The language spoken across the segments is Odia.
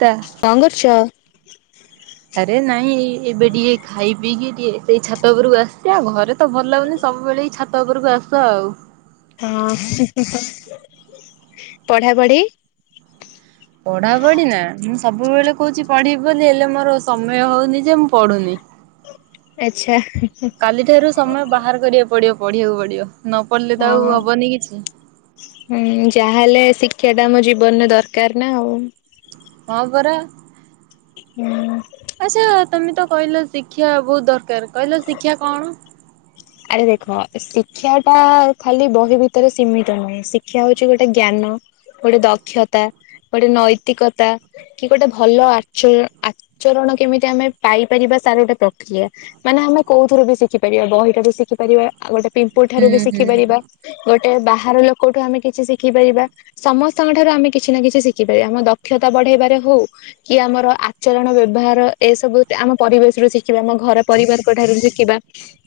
ତା। କଣ୍ କରୁଚ? ଆରେ ନାଇଁ ଏବେ ଟିକେ ଖାଇ ପିଇକି ଟିକେ ସେଇ ଛାତ ଉପରକୁ ଆସିଛି ଆଉ, ଆମ ଘରେ ତ ଭଲ ଲାଗୁନି ସବୁବେଳେ ଏଇ ଛାତ ଉପରକୁ ଆସୁ ଆଉ। ହଁ, [inaudible] ପଢା ପଢି? ପଢା ପଢି ନା? ମୁଁ ସବୁବେଳେ କହୁଛି ପଢିବି ବୋଲି ହେଲେ ମୋର ସମୟ ହଉନି ଯେ ମୁଁ ପଢୁନି। ଆଚ୍ଛା। କାଲିଠାରୁ ସମୟ ବାହାର କରିବାକୁ ପଡିବ ପଢିବାକୁ ପଡିବ। ନ ପଢିଲେ ତ ଆଉ ହଁ। ହବନି କିଛି। ହୁଁ, ଯାହାହେଲେ ଶିକ୍ଷା ଟା ଆମ ଜୀବନରେ ଦରକାର ନା ଆଉ। ହଁ ପରା। ନା ଆଚ୍ଛା, ତୋମେ ତ କହିଲ ଶିକ୍ଷା ବହୁତ ଦରକାର, କହିଲ ଶିକ୍ଷା କଣ? ଆରେ ଦେଖ ଏ ଶିକ୍ଷାଟା ଖାଲି ବହି ଭିତରେ ସୀମିତ ନୁହେଁ। ଶିକ୍ଷା ହଉଛି ଗୋଟେ ଜ୍ଞାନ। ଗୋଟେ ଦକ୍ଷତା ଗୋଟେ ନୈତିକତା। କି ଗୋଟେ ଭଲ ଆଚ- ଆଚରଣ କେମିତି ଆମେ ପାଇପାରିବା ତାର ଗୋଟେ ପ୍ରକ୍ରିୟା। ମାନେ ଆମେ କୋଉଥିରୁ ବି ଶିଖିପାରିବା, ବହିରୁ ବି ଶିଖି ପାରିବା, ଆଉ ଗୋଟେ ପିମ୍ପୁଡି ହୁଁ ଠାରୁ ବି ହୁଁ ଶିଖିପାରିବା। ଗୋଟେ ବାହାର ଲୋକଠୁ ଆମେ କିଛି ଶିଖିପାରିବା। ସମସ୍ତଙ୍କ ଠାରୁ ଆମେ କିଛି ନା କିଛି ଶିଖିପାରିବା ଆମ ଦକ୍ଷତା ବଢେଇବାରେ ହଉ। କି ଆମର ଆଚରଣ ବ୍ୟବହାର ଏ ସବୁ ଆମ ପରିବେଶରୁୁ ଶିଖିବା। ଆମ ଘର ପରିବାରଙ୍କ ଠାରୁ ଶିଖିବା।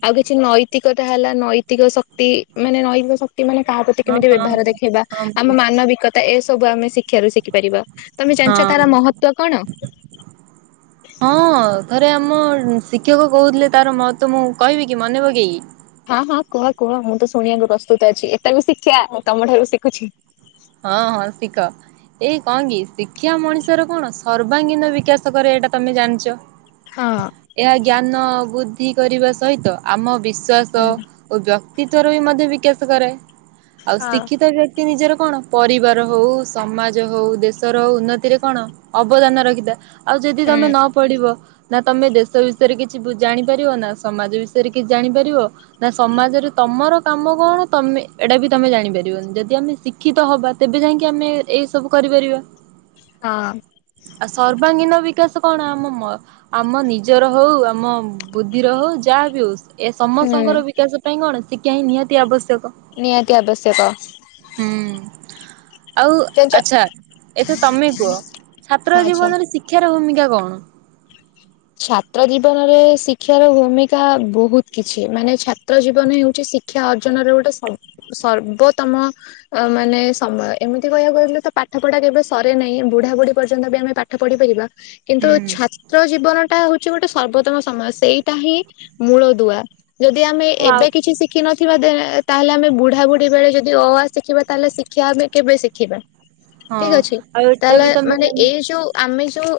ଆଉ କିଛି ନୈତିକତା ହେଲା ନୈତିକ ଶକ୍ତି ମାନେ ନୈତିକ ଶକ୍ ତି ମାନେ କାହା ପ୍ରତି ହଁ କେମିତି ହଁ ବ୍ୟବହାର ଦେଖେଇବା। ହଁ ମୁଁ ଆମ ବୁଝୁଛି ମାନବିକତା ଏସବୁ ଆମେ ଶି କ୍ଷାରୁ ଶିଖିପାରିବ, ତୋମେ ଜାଣିଛ ହଁ। ତାର ମହତ୍ୱ କଣ? [inaudible] ହଁ ଥରେ ଆମ ଶିକ୍ଷକ କହୁଥିଲେ ତାର ମହତ୍ଵ ମୁଁ କହିବି କି ମନେ ପକେଇକି? ହଁ, ହଁ କୁହ କୁହ ମୁଁ ତ ଶୁଣିବାକୁ ପ୍ରସ୍ତୁତ ଅଛି। ଏଟା ବି ଶିକ୍ଷା, ମୁଁ ତୋମ ଠାରୁ ବି ଶିଖୁଛି। ହଁ ହଁ ଶିଖ। ଏଇ କଣ କି ଶିକ୍ଷା ମଣିଷର କଣ ସର୍ବାଙ୍ଗୀନ ବିକାଶ କରେ ଏଇଟା ତୋମେ ଜାଣିଚ। ହଁ। ଏହା ଜ୍ଞାନ ବୃଦ୍ଧି କରିବା ସହିତ ଆମ ବିଶ୍ବାସ ହୁଁ ଓ ବ୍ୟକ୍ତିତଵ୍ର ବି ମଧ୍ୟ ବିକାଶ କରେ, ଆଉ ଶିକ୍ଷିତ ବ୍ୟକ୍ତି ନିଜର କଣ? ପରିବାର ହଉ ସମାଜ ହଉ ଦେଶର ହଉ ଉନ୍ନତିରେ କଣ ଅବଦାନ ରଖିଥାଏ। ଆଉ ଯଦି ତୋମେ ନ ପଡିବ ନା ତୋମେ ଦେଶ ବିଷୟରେ କିଛି ଜାଣିପାରିବ ନା ସମାଜ ବିଷୟରେ କିଛି ଜାଣିପାରିବ। ନା ସମାଜରେ ତୋମର କାମ କଣ ତୋମେ ଏଟା ବି ତୋମେ ଜାଣିପାରିବନି। ଯଦି ଆମେ ଶିଖି ତ ହବା ତେବେ ଯାଇକି ଆମେ ଏଇ ସବୁ କରିପାରିବା। ହଁ। ଆଉ ସର୍ବାଙ୍ଗୀନ ବିକାଶ କଣ ଆମ ମ ଆମ ନିଜର ହଉ ଆମ ବୁଦ୍ଧିର ହଉ ଯାହା ବି ହଉ। ଏ ହୁଁ ସମସ୍ତଙ୍କର ବିକାଶ ପାଇଁ କଣ ଶିକ୍ଷା ହିଁ ନିହାତି ଆବଶ୍ୟକ। ନିହାତି ଆବଶ୍ୟକ। ହୁଁ। ଆଉ ଜାଣିଛ ଆଚ୍ଛା ଏଥର ତୋମେ କୁହ ହଁ ଛାତ୍ର ଆଚ୍ଛା ଜୀବନରେ ଶିକ୍ଷାର ଭୂମିକା କଣ? ଛାତ୍ର ଜୀବନରେ ଶିକ୍ଷାର ଭୂମିକା ବହୁତ କିଛି ମାନେ ଛାତ୍ର ଜୀବନ ହେଉଛି ଶି କ୍ଷା ଅର୍ଜନରେ ଗୋଟେ ସ- ସର୍ବୋତମ ଅ, ମାନେ ସମୟ ଏମିତି କହିବାକୁ ଗଲେ ତ ପାଠ ପଢା କେବେ ସରେ ନାହିଁ। ବୁଢାବୁଢ଼ୀ ପର୍ଯ୍ୟନ୍ତ ବି ଆମେ ପାଠ ପଢି ପାରିବା। କିନ୍ତୁ ହୁଁ। ଛାତ୍ର ଜୀବନ ସିଏ ଗୋଟେ ସର୍ବୋତ୍ତମ ସମୟ ସେଇଟାହିଁ ମୂଳଦୁଆ ଯଦି ଆମେ ହଁ ଆଉ ଏବେ କିଛି ଶିଖ ଶିଖିନଥିବା ଦେଏଁ ତାହେଲେ ଆମେ ବୁଢା ବୁଢୀ ବେଳେ ଯଦି ଅ ଆ ଶିଖିବା ତାହେଲେ ଶିକ୍ଷା ଆମେ କେବେ ଶିଖିବା? ହଁ ଠିକ ଅଛି ଆଉ ଏଟା ତାହେଲେ ବି ତମେ ମାନେ ଜାଣି ଏଇ ଯୋଉ ଆମେ ଯୋଉ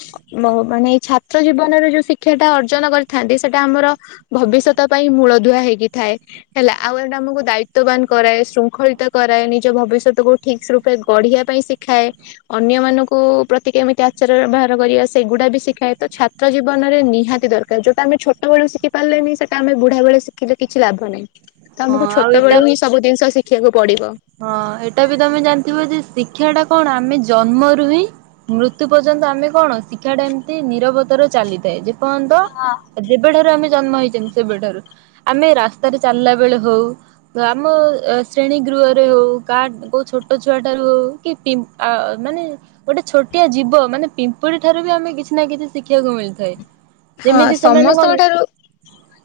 ମ ମାନେ ଏଇ ଛାତ୍ର ଜୀବନ ମାନେ ଏ ଯୋଉ ଶିକ୍ଷାଟା ଅର୍ଜନ କରିଥାନ୍ତି ସେଇଟା ଆମର ଭବିଷ୍ୟତ ପାଇଁ ମୂଳଦୁଆ ହେଇକି ଥାଏ। ହେଲା ଆଉ ଏଇଟା ଆମକୁ ଦାୟିତ୍ୱବାନ କରାଏ ଶୃଙ୍ଖଳିତ କରାଏ ନିଜ ଭବିଷ୍ୟତକୁୁ ଠିକସ୍ ରୂପେ ଗଢିବା ପାଇଁ ଶିଖ ଖାଏ ଅନ୍ୟମାନଙ୍କୁ ପ୍ରତି କେମିତି ଆଚାର ବ୍ୟବହାର କରିବା ସେଗୁଡାବି ଶିଖାଏତ ଛାତ ଛାତ୍ର ଜୀବନରେ ନିହାତି ଦରକାର ଯୋଉଟା ଆମେ ଛୋଟବୋଳୁ ଶିଖି ପାରିଲେନି ସେଟା ଆମେ ବୁଢାବେଳେ ଶିଖିଲେ କିଛି ଲାଭ ନାହିଁ। ହଁ ତମକୁ ଆଉ ଛୋଟ ଏଟା ବେଳୁହିଁ ସବୁ ଜିନିଷ ଶିଖିବାକୁ ପଡିବ। ହଁ ଏଇଟାବି ତମେ ଜାଣିଥିବଯେ ଶିକ୍ଷାଟା କଣ ଆମେ ଜନ୍ମରୁ ହିଁ ମୃତ୍ୟୁ ପର୍ଯ୍ୟନ୍ତ ଆମେ କଣ ଶିକ୍ଷାଟା ଏମିତି ନିରବତାରୁ ଚାଲିଥାଏ ଯେ ପର୍ଯ୍ୟନ୍ତ। ଯେବେଠାରୁ ଆମେ ଜନ୍ମ ହେଇଚନ୍ତି ସେବେଠାରୁ। ଆମେ ରାସ୍ତାରେ ଚାଲିଲା ବେଳେ ହଉ ତ ଆମ ଶ୍ରେଣୀ ଗୃହ ହଉ କା କୋଉ ଛୋଟ ଛୁଆଟାରୁ ହଉ କି ପି ଆ ମାନେ ଗୋଟେ ଛୋଟିଆ ଜୀବ ମାନେ ପିମ୍ପୁଡି ଠାରୁବି ଆମେ କିଛିନା କିଛି ଶିଖିବାକୁ ମିଳିଥାଏ। ହଁ ଯେମିତି ସେମାନେ ସମସ୍ତଙ୍କ କଣ ଠାରୁ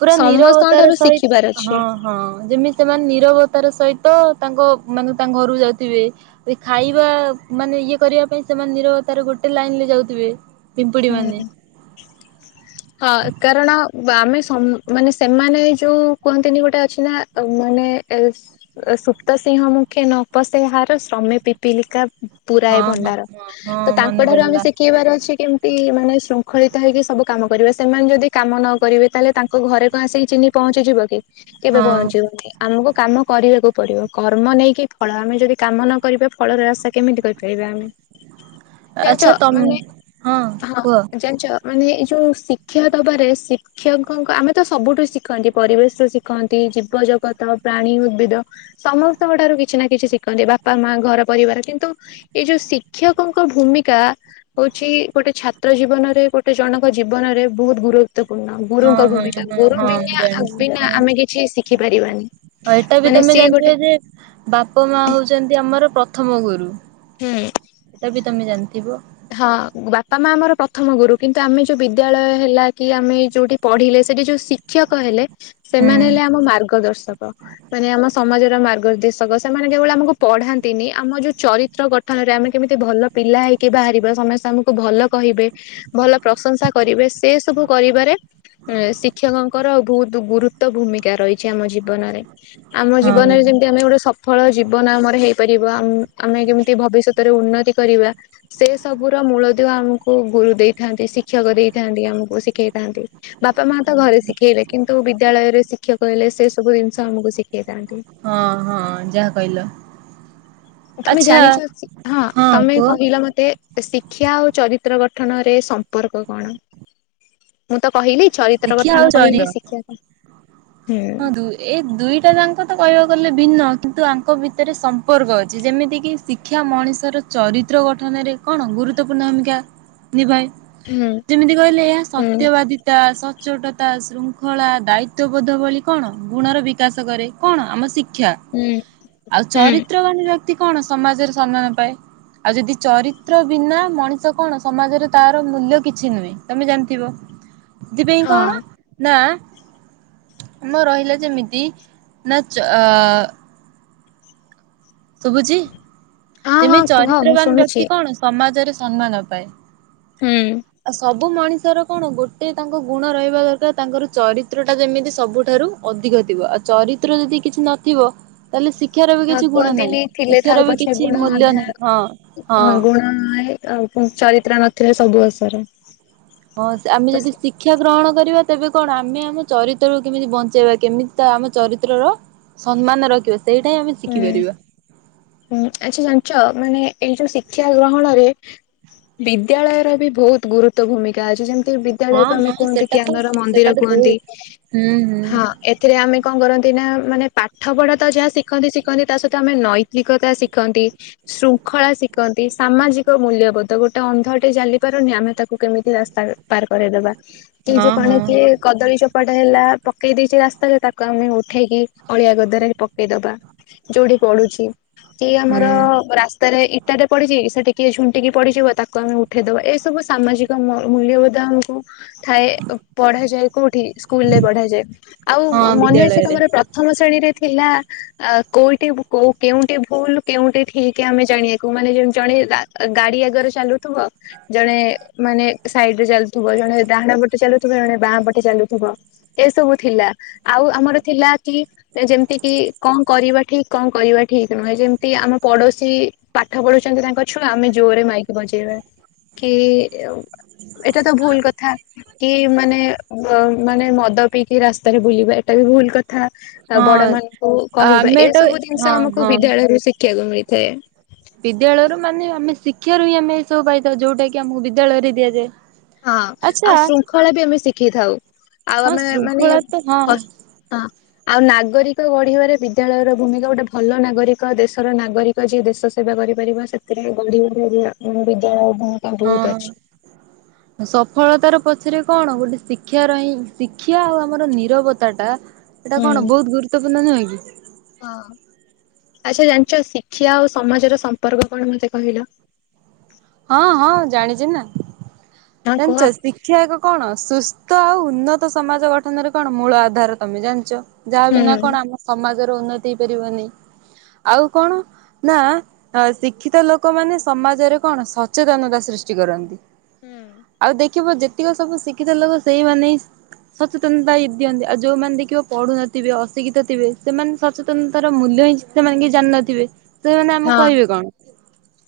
ପୁରା ସମସ୍ତଙ୍କ ନିରବତାର ଠାରୁ ସହି ଶିଖିବାର ହଁ। ଅଛି। ହଁ ଯେମିତି ସେମାନେ ନିରବତାର ସହିତ ତାଙ୍କ ମାନେ ତାଙ୍କ ଘରୁକୁ ଯାଉଥିବେ। ଏ ଖାଇବା ମାନେ ଇଏ କରିବା ପାଇଁ ସେମାନେ ନିରବ ତାର ଗୋଟେ ଲାଇନରେ ଯାଉଥିବେ। ପିମ୍ପୁଡି ମାନେ ହୁଁ। ହଁ କାରଣ ଆମେ ସ ମାନେ ସେମାନେ ଯୋଉ କୁହନ୍ତିନି ଗୋଟେ ଅଛିନା ମାନେ ସୁପ୍ତ ସିଂହ ମୁଖେ ନପସେ ହାର ଶ୍ରମେ ପି ପିଲିକା ପୁରାଏ ହଁ ହଁ ଭଣ୍ଡାର ହଁ ହଁ ତ ତାଙ୍କ ମନେ ଠାରୁ ଆମେ ପଡିଲା ଶିଖିଇବାର ଅଛି କି ମାନେ ଶୃଙ୍ଖଳିତ ହେଇକି ସବୁ କାମ କରିବା ସେମାନେ ଯଦି କାମ ନକରିବେ ତାହେଲେ ତାଙ୍କ ଘରେ କଣ ଆସିକି ଚିନି ପହଞ୍ଚିଯିବକି? କେବେ ହଁ। ପହଞ୍ଚିବକି? ଆମକୁ କାମ କରିବାକୁ ପଡିବ କର୍ମ ନେଇକି ଫଳ ଆମେ ଯଦି କାମ ନକରିବା ଫଳର ଆଶା କେମିତି କରିପାରିବା ଆମେ ଜାଣିଛ ଆଚ୍ଛା ତମ ମାନେ ହଁ କୁହ। ମାନେ ଏଇଯୋଉ ଶିକ୍ଷା ଦବାରେ ସି ଶିକ୍ଷକଙ୍କ ଆମେତ ସବୁଠୁ ଶିଖନ୍ତି ପରିବେଶ ଶିଖନ୍ତି ଜୀବ ଜଗତ ପ୍ରାଣୀ ଉଦ୍ଭିଦ ସମସ୍ତଙ୍କ ଠାରୁ କିଛିନା କିଛି ଶିଖନ୍ତି ବାପା ମା ଘର ପରିବାର କିନ୍ତୁ ଏଇ ଯୋଉ ଶିକ୍ଷକଙ୍କ ଭୂମିକା ହଉଛି ଗୋଟେ ଛାତ୍ର ଜୀବନରେ ଗୋଟେ ଜଣଙ୍କ ଜୀ ବନରେ ବହୁତ ଗୁରୁତ୍ୱପୂର୍ଣ୍ଣ। ହଁ ହଁ ଗୁରୁଙ୍କଭୂମିକା ହଁ ଗୁରୁ ହଁ ମୁଁ ବିନା ଜାଣିଛି ବିନା ଆମେ କିଛି ଶିଖି ପାରିବାନି। ହଁ ଏଇଟାବି ମାନେ ତମେ ସିଏ ଗୋଟେ ଜାଣିଥିବଯେ ବାପ ମା ହଉଛନ୍ତି ଆମର ପ୍ରଥମ ଗୁରୁ। ହୁଁ। ଏଟାବି ତମେ ଜାଣିଥିବ। ହଁ ବାପା ମା ଆମର ପ୍ରଥମ ଗୁରୁ କିନ୍ତୁ ଆମେ ଯୋଉ ବିଦ୍ୟାଳୟ ହେଲାକି ଆମେ ଏଇ ଯୋଉଠି ପଢିଲେ ସେଠି ଯୋଉ ଶି କ୍ଷକ ହେଲେ ହୁଁ ସେମାନେ ହେଲେ ଆମ ମାର୍ଗଦର୍ଶକ ମାନେ ଆମ ସମାଜ ମାର୍ଗଦର୍ଶକ ସେମାନେ ଯୋଉ ଭଳିଆ ଆମକୁ ପଢାନ୍ତିନି ଆମ ଯୋଉ ଚରିତ୍ର ଗଠନରେ ଆମେ କେମିତି ଭଲ ପିଲା ହେଇକି ବାହାରିବୁ। ପୁରା ସମସ୍ତେ ଆମକୁ ଭଲ କହିବେ ଭଲ ପ୍ରଶଂସା କରିବେ ସେ ସବୁ କରିବାରେ ନେ ଶିକ୍ଷକଙ୍କର ବହୁତ ଗୁରୁତ୍ୱ ଭୂମିକା ରହିଛି ଆମ ଜୀବନରେ ଆମ ହଁ ଜୀବନରେ ଯେମିତି ଆମେ ଗୋଟେ ସଫଳ ଜୀବନ ଆମର ହେଇପାରିବ ଆମ ଆମେ କେମିତି ଭବିଷ୍ୟତ ରେ ଉନ୍ନତି କରିବା ସେ ସବୁର ମୂଳଦୁଆ ଆମକୁ ଗୁରୁ ଦେଇଥାନ୍ତି ଶିକ୍ଷ କ୍ଷକ ଦେଇଥାନ୍ତି ଆମକୁ ଶିଖେଇଥାନ୍ତି ବାପା ମାତ ଘରେ ଶିଖେଇବେ କିନ୍ତୁ ବିଦ୍ୟାଳୟରେ ଶି କ୍ଷକ ହେଲେ ସେ ସବୁ ଜିନିଷ ଆମକୁ ଶିଖେଇଥାନ୍ତି। ହଁ ହଁ ଯାହା କହିଲ। ତମେ ଆଚ୍ଛା ଜାଣିଛ ହଁ ତମେ କହିଲ ମତେ ଶିକ୍ଷା ଆଉ ଚରିତ୍ର ଗଠନରେ ସମ୍ପର୍କ କଣ? ମୁଁ ତ କହିଲି ଚରିତ୍ର ଦେଖିଆ ଆଉ ଗଠନ ଶରୀର କହିଲି ଶିକ୍ଷା ସ ହୁଁ। ହଁ ଦୁ ଏ ଦୁଇଟା ଜାଙ୍କ ତ କହିବାକୁ ଗଲେ ଭିନ୍ନ କିନ୍ତୁ ଆଙ୍କ ଭିତରେ ସମ୍ପର୍କ ଅଛି ଯେମିତି କିି ଶିକ୍ଷା ମଣିଷର ଚରିତ୍ର ଗଠନରେ କଣ ଗୁରୁତ୍ୱପୂର୍ଣ୍ଣ ଭୂମିକା ନିଭାଏ। ହୁଁ ଯେମିତି କହିଲେ ଏହା ହୁଁ ସତ୍ୟବାଦିତା ସତ ସଚୋଟ ତା ଶୃଙ୍ଖଳା ଦାୟିତ୍ବବୋଧ ଭଳି କଣ ଗୁଣର ବିକାଶ କରେ କଣ ଆମ ଶିକ୍ଷ କ୍ଷା ହୁଁ ଆଉ ହୁଁ ଚରିତ୍ରବାନ ବ୍ୟକ୍ତି କଣ ସମାଜରେ ସମ୍ମାନ ପାଏ। ଆଉ ଯଦି ଚରିତ୍ର ବିନା ମଣିଷ କଣ ସମାଜରେ ତାର ମୂଲ୍ୟ କିଛି ନୁହେଁ ତମେ ଜାଣିଥିବ। ସେଥିପାଇଁ କଣ ହଁ ନା ଆମ ରହିଲା ଯେମିତି ନା ଚ ଅ ଶୁବୁଛି ହଁ ହଁ ଯେମିତି କୁହ ମୁଁ ଚରିତ୍ରବାନ ଶୁଣୁଛି ବ୍ୟକ୍ତି କଣ ସମାଜରେ ସମ୍ମାନ ପାଏ। ହୁଁ। ଆଉ ସବୁ ମଣିଷର କଣ ଗୋଟେ ତାଙ୍କ ଗୁଣ ରହିବା ଦରକାର ତାଙ୍କର ଚରିତ୍ର ଟା ଯେମିତି ସବୁଠାରୁ ଅଧିକ ଥିବ ଆଉ ଚରିତ୍ର ଯଦି କିଛି ନଥିବ ତାହେଲେ ଶିକ୍ଷାର ବି ହଁ କିଛି ଗୁଣ ନାହିଁ କୁହନ୍ତିନି ଥିଲେ ଥାଉ ଶିକ୍ଷାର ବି ପଛେ କିଛି ମୂଲ୍ୟ ନାହିଁ, ହଁ ହଁ। [unintelligible] ଆଉ ଚରିତ୍ର ନଥିଲେ ସବୁ ଅସାର। ହଁ ସେ ଆମେ ଯଦି ଶି ଶିକ୍ଷା ଗ୍ରହଣ କରିବା ତେବେ କଣ ଆମେ ଆମ ଚରିତ୍ରକୁ କେମିତି ବଞ୍ଚେଇବା କେମିତି ତା ଆମ ଚରିତ୍ରର ସମ୍ମାନ ରଖିବା ସେଇଟା ହଁ ଆମେ ହୁଁ ଶିଖିପାରିବା। ହୁଁ ଆଛା ଜାଣିଛ ମାନେ ଏଇ ଯୋଉ ଶିକ୍ଷା ଗ୍ରହଣରେ ବିଦ୍ୟାଳୟର ବି ବହୁତ ଗୁରୁତ୍ୱ ଭୂମିକା ଅଛି ଯେମିତି ବି ହଁ ବିଦ୍ୟାଳୟକୁ ଆମେ ହଁ କୁହନ୍ତି ସେଟା ତ ଜ୍ଞାନର ସେଟା ମନ୍ଦିର ତ କୁହନ୍ତି, ବହୁତ ହୁଁ ହୁଁ ହଁ। ଏଥିରେ ଆମେ କଣ କରନ୍ତି ନା ମାନେ ପାଠପଢା ତ ଯାହା ଶିଖନ୍ତି ଶିଖନ୍ତି ତା ସହିତ ଆମେ ନଈ ତିକତା ଶିଖନ୍ତି। ଶୃଙ୍ଖଳା ଶିକନ୍ତି, ସାମାଜିକ ମୂଲ୍ୟବୋଧ ଗୋଟେ ଅନ୍ଧଟେ ଚାଲି ପାରୁନି ଆମେ ତାକୁ କେମିତି ରାସ୍ତା ପାର କରେଇଦବା, କି ହଁ ଯୋଉ କଣ ହଁ କିଏ କଦଳୀ ଚୋପାଟା ହେଲା ପକେଇ ଦେଇଛି ରାସ୍ତାରେ ତାକୁ ଆମେ ଉଠେଇକି ଅଳିଆ ଗଦାରେ ପକେଇଦବା। ଯୋଉଠି ପଡୁଛି କି ଆମର ହୁଁ ରାସ୍ତାରେ ଇଟା ଟେ ପଡିଛି ସେଠିକିଏ ଝୁଣ୍ଟିକି ପଡିଯିବ ତାକୁ ଆମେ ଉଠେଇଦବା ଏସବୁ ସାମାଜିକ ମୂଲ୍ୟବୋଧ ଆମକୁ ଥାଏ ପଢାଯାଏ କୋଉଠି ସ୍କୁଲ ରେ ପଢାଯାଏ ହଁ ଆଉ ମନେ ଅଛି ବିଦ୍ୟାଳୟରେ ତମର ପ୍ର ପ୍ରଥମ ଶ୍ରେଣୀରେ ଥିଲା କୋଉଠି କୋଉ କେଉଠି ଭୁଲ କେଉଠି ଠିକ ଆମେ ଜାଣିବାକୁ ମାନେ ଯେ ଜଣେ ଗାଡି ଆଗରେ ଚାଲୁଥିବ ଜଣେ ମାନେ ସାଇଡ ରେ ଚାଲୁଥିବ ଜଣେ ଡାହାଣ ପଟେ ଚାଲୁଥିବ ଜଣେ ବାଁ ପଟେ ଚାଲୁଥିବ। ଏ ସବୁ ଥିଲା। ଆଉ ଆମର ଥିଲା କି ଯେମିତି କି କଁ କରିବା ଠିକ କଁ କରିବା ଠିକ। ତୁମେ ଯେମିତି ଆମ ପଡୋଶୀ ପାଠ ପଢୁଛନ୍ତି ତାଙ୍କ ଛୁଆ ଆମେ ଜୋରେ ମାଇକି ବଯେଇବା। କି ଏଇଟା ତ ଭୁଲ କଥା କି ମାନେ ମାନେ ମଦ ପିକି ରାସ୍ତାରେ ବୁଲିବା ଏଟା ବି ଭୁଲ କଥା ହଁ ବଡ ମାନଙ୍କୁ କହିବା ଆମେ ତ ଏସବୁ ହଁ ଜିନିଷ ଆମ ହଁ ରୁ ଶିଖିଆକୁ ମିଳିଥାଏ। ବିଦ୍ୟାଳୟରୁ ମାନେ ଆମେ ଶିକ୍ଷାରୁ ହିଁ ଆମେ ଏ ସବୁ ପାଇଥାଉ ଯଉଟା କି ଆମକୁ ବିଦ୍ୟାଳୟରେ ଦିଆଯାଏ। ହଁ ଆଉ ଆଚ୍ଛା ଶୃଙ୍ଖଳା ବି ଆମେ ଶିଖିଥାଉ ଆଉ ହଁ ଆମେ ମାନେ ହ ଶୃଙ୍ଖଳା ତ ହଁ ହଁ ଆଉ ନାଗରିକ ଗଢିବାରେ ବିଦ୍ୟାଳୟର ଭୂମିକା ଗୋଟେ ଭଲ ନାଗରିକ ଦେଶର ନାଗରି କ ଯିଏ ଦେଶ ସେବା କରିପାରିବ ସେଥିରେ [unintelligible] ବିଦ୍ୟାଳୟ ଭୂମିକା ବହୁତ ଅଛି। ହଁ। ସଫଳତାର ପଛରେ କଣ ଗୋଟେ ଶିକ୍ଷା ର ହିଁ ଶିକ୍ଷା ଆଉ ଆମର ନିରବତା ଟା ଏଇଟା ହୁଁ। କଣ ବହୁତ ଗୁରୁତପୂର୍ଣ୍ଣ ନୁହେଁ କି? ହଁ ଆଚ୍ଛା ଜାଣିଛ ଶିକ୍ଷା ଆଉ ସମାଜର ସମ୍ପର୍କ କଣ ମତେ କହିଲ? ହଁ ହଁ ଜାଣିଛି ନା ହଁ କୁହ। ଜାଣିଛ ଶି ଶିକ୍ଷା ଆଗ କଣ ସୁସ୍ଥ ଆଉ ଉନ୍ନତ ସମାଜ ଗଠନରେ କଣ ମୂଳ ଆଧାର ତମେ ଜାଣିଛ। ଯାହା ବିନା ହୁଁ। କଣ ଆମ ସମାଜର ଉନ୍ନତି ହେଇପାରିବନି। ଆଉ କଣ ନା ଶିକ୍ଷିତ ଲୋକମାନେ ସମାଜରେ କଣ ସଚେତନତା ସୃଷ୍ଟି କରନ୍ତି। ହୁଁ। ଆଉ ଦେଖିବ ଯେତିକି ସବୁ ଶିଖିତ ଲୋକ ସେଇମାନେ ସଚେତନତା ଦିଅନ୍ତି ଆଉ ଯୋଉମାନେ ଦେଖିବ ପଢୁନଥିବେ ଅଶିକ୍ଷିତ ଥିବେ ସେମାନେ ସଚେତନତାର ମୂଲ୍ୟ ହିଁ ସେମାନେ କିଛି ଜାଣି ନଥିବେ ତ ସେମାନେ ଆମକୁ ହଁ କହିବେ କଣ।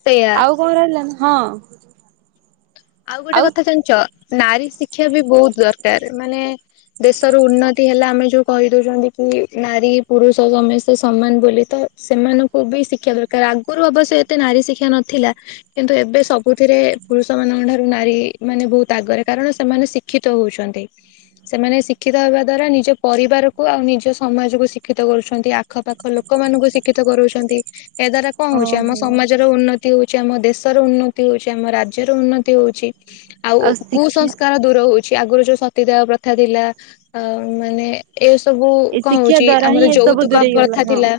ସେଇଆ। ଆଉ କଣ ରହିଲା ନା ହଁ। ଆଉ ଗୋଟେ କଥା ଜାଣିଛ ନାରୀ ଶିକ୍ଷା ବି ବହୁତ ଦରକାର ମାନେ ଦେଶର ଉନ୍ନତି ହେଲା ଆମେ ଯୋଉ କହି ଦଉଛନ୍ତି କି ନାରୀ ପୁରୁଷ ସମସ୍ତେ ସମାନ ବୋଲି ତ। ସେମାନଙ୍କୁ ବି ଶିକ୍ଷା ଦରକାର ଆଗରୁ ଅବଶ୍ୟ ଏତେ ନାରୀ ଶିକ୍ଷା ନଥିଲା। କିନ୍ତୁ ଏବେ ସବୁଥିରେ ପୁରୁଷ ମାନଙ୍କ ଠା ନାରୀ ମାନେ ବହୁତ ଆଗରେ କାରଣ ସେମାନେ ଶିକ୍ଷିତ ହଉଛନ୍ତି। ସେମାନେ ଶିକ୍ଷିତ ହେବା ଦ୍ଵାରା ନିଜ ପରିବାରକୁ ଆଉ ନିଜ ସମାଜକୁ ଶିକ୍ଷିତ କରୁଛନ୍ତି ଆ। ଆଖ ପାାଖ ଲୋକ ମାନଙ୍କୁ ଶିକ୍ଷିତ କରୋଉଛନ୍ତି। ଏହା ଦ୍ଵାରା କଣ ହଁ ହଉଛି ଆମ ହଁ ସମାଜର ଉନ୍ନତି ହଉଛି ଆମ ଦେଶର ଉନ୍ନତି ହଉଛି ଆମ ରାଜ୍ୟର ଉନ୍ନତି ଉନ୍ନତି ହଉଛି ଆଉ କୁସଂସ୍କାର ଦୂର ହୁଏ। ଯେ ଆଗରୁ ଯୋଉ ସତୀଦାହ ପ୍ରଥା ଥିଲା ମାନେ ଏ ସବୁ ଏ କଣ ଶିକ୍ଷା ହଉଛି ଦ୍ଵାରା ହିଁ ଆମର ଏସବୁ ଯୌତୁକ ଦୂରେଇ ଗଲା ପ୍ରଥା ହଁ ଥିଲା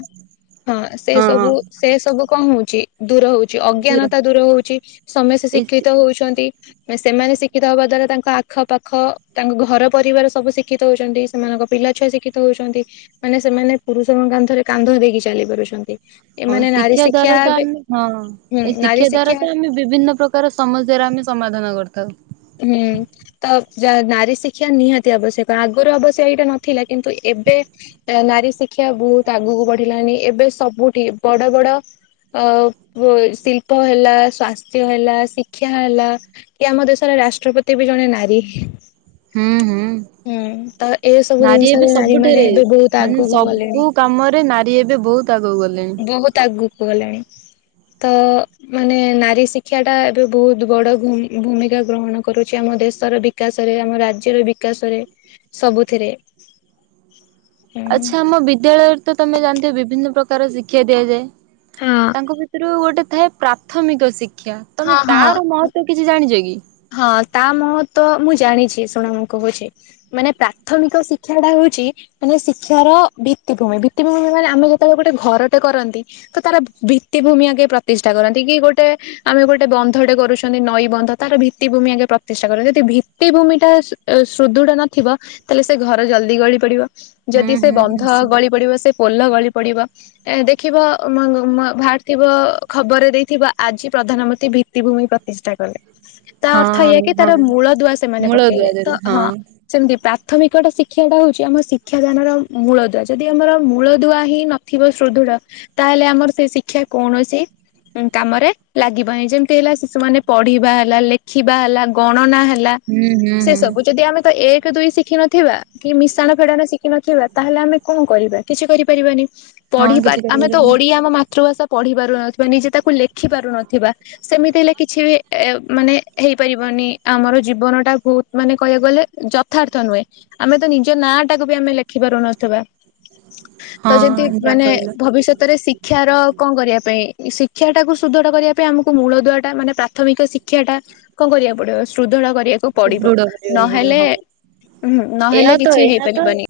ହଁ ସେ ହଁ ସବୁ ସେ ସବୁ କଣ ହଉଛି ଦୂର ହଉଛି, ଅଜ୍ଞାନତା ଦୂର ହଉଛି, ସମସ୍ତେ ଏ ଶିକ୍ଷିତ ହଉଛନ୍ତି। ସେମାନେ ଶିକ୍ଷିତ ହବା ଦ୍ଵାରା ତାଙ୍କ ଆଖ ପାାଖ ତାଙ୍କ ଘର ପରିବାର ସବୁ ଶିକ୍ଷିତ ହଉଛନ୍ତି ସେମାନଙ୍କ ପିଲା ଛୁଆ ଶିକ୍ଷିତ ହଉଛନ୍ତି ମାନେ ସେମାନେ ପୁରୁଷଙ୍କ କାନ୍ଧରେ କାନ୍ଧ ଦେଇ କି ଚାଲି ପାରୁଛନ୍ତି। ହଁ ଏମାନେ ନାରୀ ଶିକ୍ଷା ଦ୍ଵାର ତ ହେବେ ଆମେ ହଁ ହୁଁ ଏ ନାରୀ ଶିକ୍ଷା ଦ୍ୱାରା ତ ଆମେ ବିଭିନ୍ନ ପ୍ରକାର ସମସ୍ୟ ର ଆମେ ସମାଧାନ କରିଥାଉ ହୁଁ। ତ ନାରୀ ଶିକ୍ଷା ନିହାତି ଆବଶ୍ୟକ ଆଗରୁ ଅବଶ୍ୟ ଏଇଟା ନଥିଲା କିନ୍ତୁ ଏବେ ନାରୀ ଶିକ୍ଷା ବହୁତ ଆଗକୁ ବଢିଲାଣି ଏବେ ସବୁଠି ବଡ଼ ବଡ଼ ଅ ପୁ ଶିଳ୍ପ ହେଲା, ସ୍ଵାସ୍ଥ୍ୟ ହେଲା, ଶିକ୍ଷା ହେଲା, କି ଆମ ଦେଶ ରେ ରାଷ୍ଟ୍ରପତି ବି ଜଣେ ନାରୀ। ହୁଁ ହୁଁ। ହୁଁ ତ ଏ ସବୁ ନାରୀ ଜିନିଷରେ ଏବେ ନାରୀ ମାନେ ସବୁଠାରେ ଏବେ ବହୁତ ମାନେ ଆଗକୁ ଗଲେଣି ସବୁ କାମରେ ନାରୀ ଏବେ ବହୁତ ତୁ ଆଗକୁ ଗଲେଣି। ବହୁତ ଆଗୁ ଗଲେଣି ତ ମାନେ ନାରୀ ଶିକ୍ଷା ଟା ଏବେ ବହୁତ ବଡ ଘୁମି ଭୂମି କା ଗ୍ରହଣ କରୁଛି ଆମ ଦେଶର ବିକାଶରେ, ଆମ ରାଜ୍ୟର ବିକାଶରେ ସବୁଥିରେ। ହୁଁ। ଆଚ୍ଛା ଆମ ବିଦ୍ୟାଳୟରେ ତ ତମେ ଜାଣିଥିବ ବିଭିନ୍ନ ପ୍ରକାର ଶିକ୍ଷା ଦିଆଯାଏ। ହଁ ତାଙ୍କ ଭିତୁରୁ ଗୋଟେ ଥାଏ ପ୍ରାଥମିକ ଶିକ୍ଷା ତମେ ହଁ ତାର ହଁ ମ ତ କିଛି ଜାଣିଚ କି? ହଁ ତା ମହତ୍ଵ ମୁଁ ଜାଣିଚି ଶୁଣ ମୁଁ କହୁଚି। ମାନେ ପ୍ରାଥମିକ ଶିକ୍ଷା ଟା ହଉଚି ମାନେ ଶିକ୍ଷାର ଭିତିଭୂମି, ଭିତିଭୂମି ମାନେ ଆମେ ଯେତେବେଳେ ଗୋଟେ ଘର ଟେ କରନ୍ତି ତ ତାର ଭିତ୍ତିଭୂମି ଆଗେ ପ୍ରତିଷ୍ଠା କରନ୍ତି କି ଗୋଟେ ଆମେ ଗୋଟେ ବନ୍ଧଟେ କରୁଛନ୍ତି। ନଈ ବନ୍ଧ ତାର ଭିତ୍ତିଭୂମି ଆଗେ ପ୍ରତିଷ୍ଠା କରନ୍ତି। ଯଦି ଭିତିଭୂମି ଟା ସୂ ସୁଦୃଢ ନଥିବ ତାହେଲେ ସେ ଘର ଜଲ୍ଦି ଗଳି ପଡ଼ିବ। ହୁଁ ଯଦି ସେ ହୁଁ ବନ୍ଧ ନିଶ୍ଚୟ ଗଳି ପଡ଼ିବ ସେ ପୋଲ ଗଳି ପଡ଼ିବ। ଏ ଦେଖିବ [unintelligible] ବାହାରି ଥିବ ଖବରରେ ଦେଇଥିବ ଆଜି ପ୍ରଧାନମନ୍ତ୍ରୀ ଭି ଭିତିଭୂମି ପ୍ରତିଷ୍ଠା କଲେ। ତା ଅର୍ଥ ଏଇଆ ହଁ କି ହଁ ତାର ମୂଳ ଦୁଆ ସେମାନେ ମୂଳଦୁଆ ପକେଇଲେ। ତ ଦେଲେ ହଁ ସେମିତି ପ୍ରାଥମିକ ଟା ଶିକ୍ଷା ଟା ହଉଛି ଆମ ଶିକ୍ଷାଦାନର ମୂଳଦୁଆ। ଯଦି ଆମର ମୂଳଦୁଆ ହିଁ ନ ଥିବ ସୁଦୃଢ ତାହେଲେ ଆମର ସେ ଶିକ୍ଷା କୌଣସି କାମରେ ଲାଗିବନି। ଯେମିତି ହେଲା ଶିଶୁମାନେ ପଢିବା ହେଲା ଲେଖିବା ହେଲା, ଗଣନା ହେଲା ହୁଁ ହୁଁ ସେ ହୁଁ ସବୁ ଯଦି ଆମେ ତ ଏକ, ଦୁଇ ଶିଖିନଥିବା କି ମିଶାଣ, ଫେଡାଣ ଶିଖି ନଖିବା। ତାହେଲେ ଆମେ କଣ କରିବା କିଛି କରିପାରିବାନି। ହଁ ପଢିପାର୍ କିଛି ଆମେ ତ କରିପାରିବନି ଓଡିଆ ଆମ ମା ତୃଭାଷା ପଢି ପାରୁନଥିବା, ନିଜେ ତାକୁ ଲେଖି ପାରୁନଥିବା। ସେମିତି ହେଲେ କିଛି ବି ଏ ମାନେ ହେଇପାରିବନି। ଆମର ଜୀବନଟା ବହୁତ ମାନେ କହିବାକୁ ଗଲେ ଯଥାର୍ଥ ନୁହେଁ। ଆମେ ତ ନିଜ ନାଁ ଟାକୁ ବି ଆମେ ଲେଖି ପାରୁନଥିବା। ତ ଯେମିତି ହଁ ଯାହା ମାନେ କହିଲ ଭବିଷ୍ୟତରେ ଶି ଶିକ୍ଷାର କଣ କରିବା ପାଇଁ ଶିକ୍ଷା ଟାକୁ ସୁଦଡ଼ କରିବା ପାଇଁ ଆମକୁ ମୂଳ ଦୁଆ ଟା ମାନେ ପ୍ରାଥମିକ ଶି ଶିକ୍ଷା ଟା କଣ କରିବାକୁ ପଡ଼ିବ ସୁଦୃଢ କରିବାକୁ ପଡ଼ିବ। ସୁଦୃଢ କରିବାକୁ ପଡିବ ନହେଲେ ହଁ ହୁଁ ନହେଲେ ଏହା ତ କିଛି ଏହା ତ ହେଇପାରିବନି।